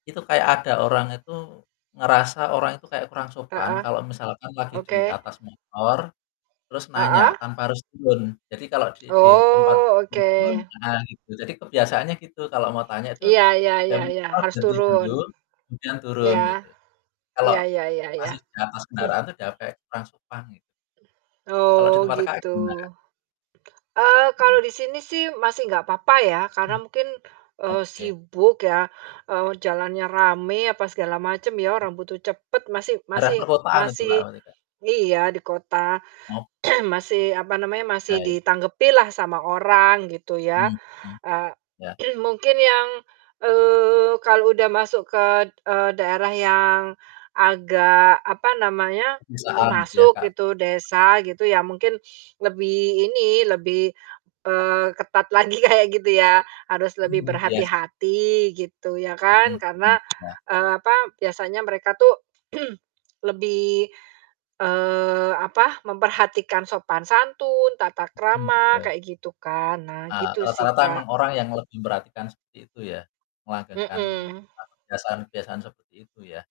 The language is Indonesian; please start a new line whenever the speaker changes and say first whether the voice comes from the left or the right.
left: Itu kayak ada orang itu, ngerasa orang itu kayak kurang sopan,
right: Heeh,
left: kalau misalkan lagi di
right: oke.
left: atas motor, terus nanya,
right: Heeh.
left: tanpa harus turun. Jadi kalau di di tempat
right: Oh, oke.
left: [unintelligible] ah, gitu. Jadi kebiasaannya gitu, kalau mau tanya itu
right: Iya iya iya,
left: [unintelligible]
right: harus
left: jadi
right: turun.
left: belum, kemudian turun
right: Iya.
left: gitu. Kalau
right: Iya iya iya iya.
left: masih di atas kendaraan itu dianggapnya kurang sopan gitu. Kalau di
right: Oh,
left: tempat Kakaknya
right: gitu.
left: gimana?
right: Eee, kalau
left: Hmm.
right: di sini sih masih nggak papa ya, karena
left: Mmm.
right: mungkin, eee,
left: Oke.
right: sibuk ya, eee, jalannya rame, apa segala macem ya.
left: Mmm.
right: Orang butuh cepet masih
left: Daerah
right: masih
left: perkotaan itu
right: masih
left: Kak, berarti Kak?
right: iya, di kota
left: Oh.
right: masih apa namanya,
left: Heeh.
right: masih
left: Baik.
right: ditanggepi lah sama orang gitu ya.
left: Hmm,
right: Eee,
left: iya.
right: mungkin yang, eee, kalau udah masuk ke, eee, daerah yang agak, apa namanya,
left: Pisahan gitu ya
right: masuk
left: Kak?
right: gitu, desa gitu, ya mungkin lebih ini, lebih, eee ketat lagi kayak gitu yah. Harus lebih
left: Hmm, iya s
right: berhati-hati gitu, ya
left: Hmm,
right: kan.
left: mmm,
right: Karena,
left: iya.
right: eee, apa, biasanya mereka tuh, lebih, eee, apa, memperhatikan sopan santun, tata
left: Hmm,
right: krama
left: betul.
right: kayak gitu kan. Nah,
left: Heeh,
right: gitu sih
left: rata-rata emang
right: Kak.
left: orang yang lebih merhatikan seperti itu ya, melanggengkan,
right: Hmm.
left: eee, kebiasaan-kebiasaan seperti itu ya.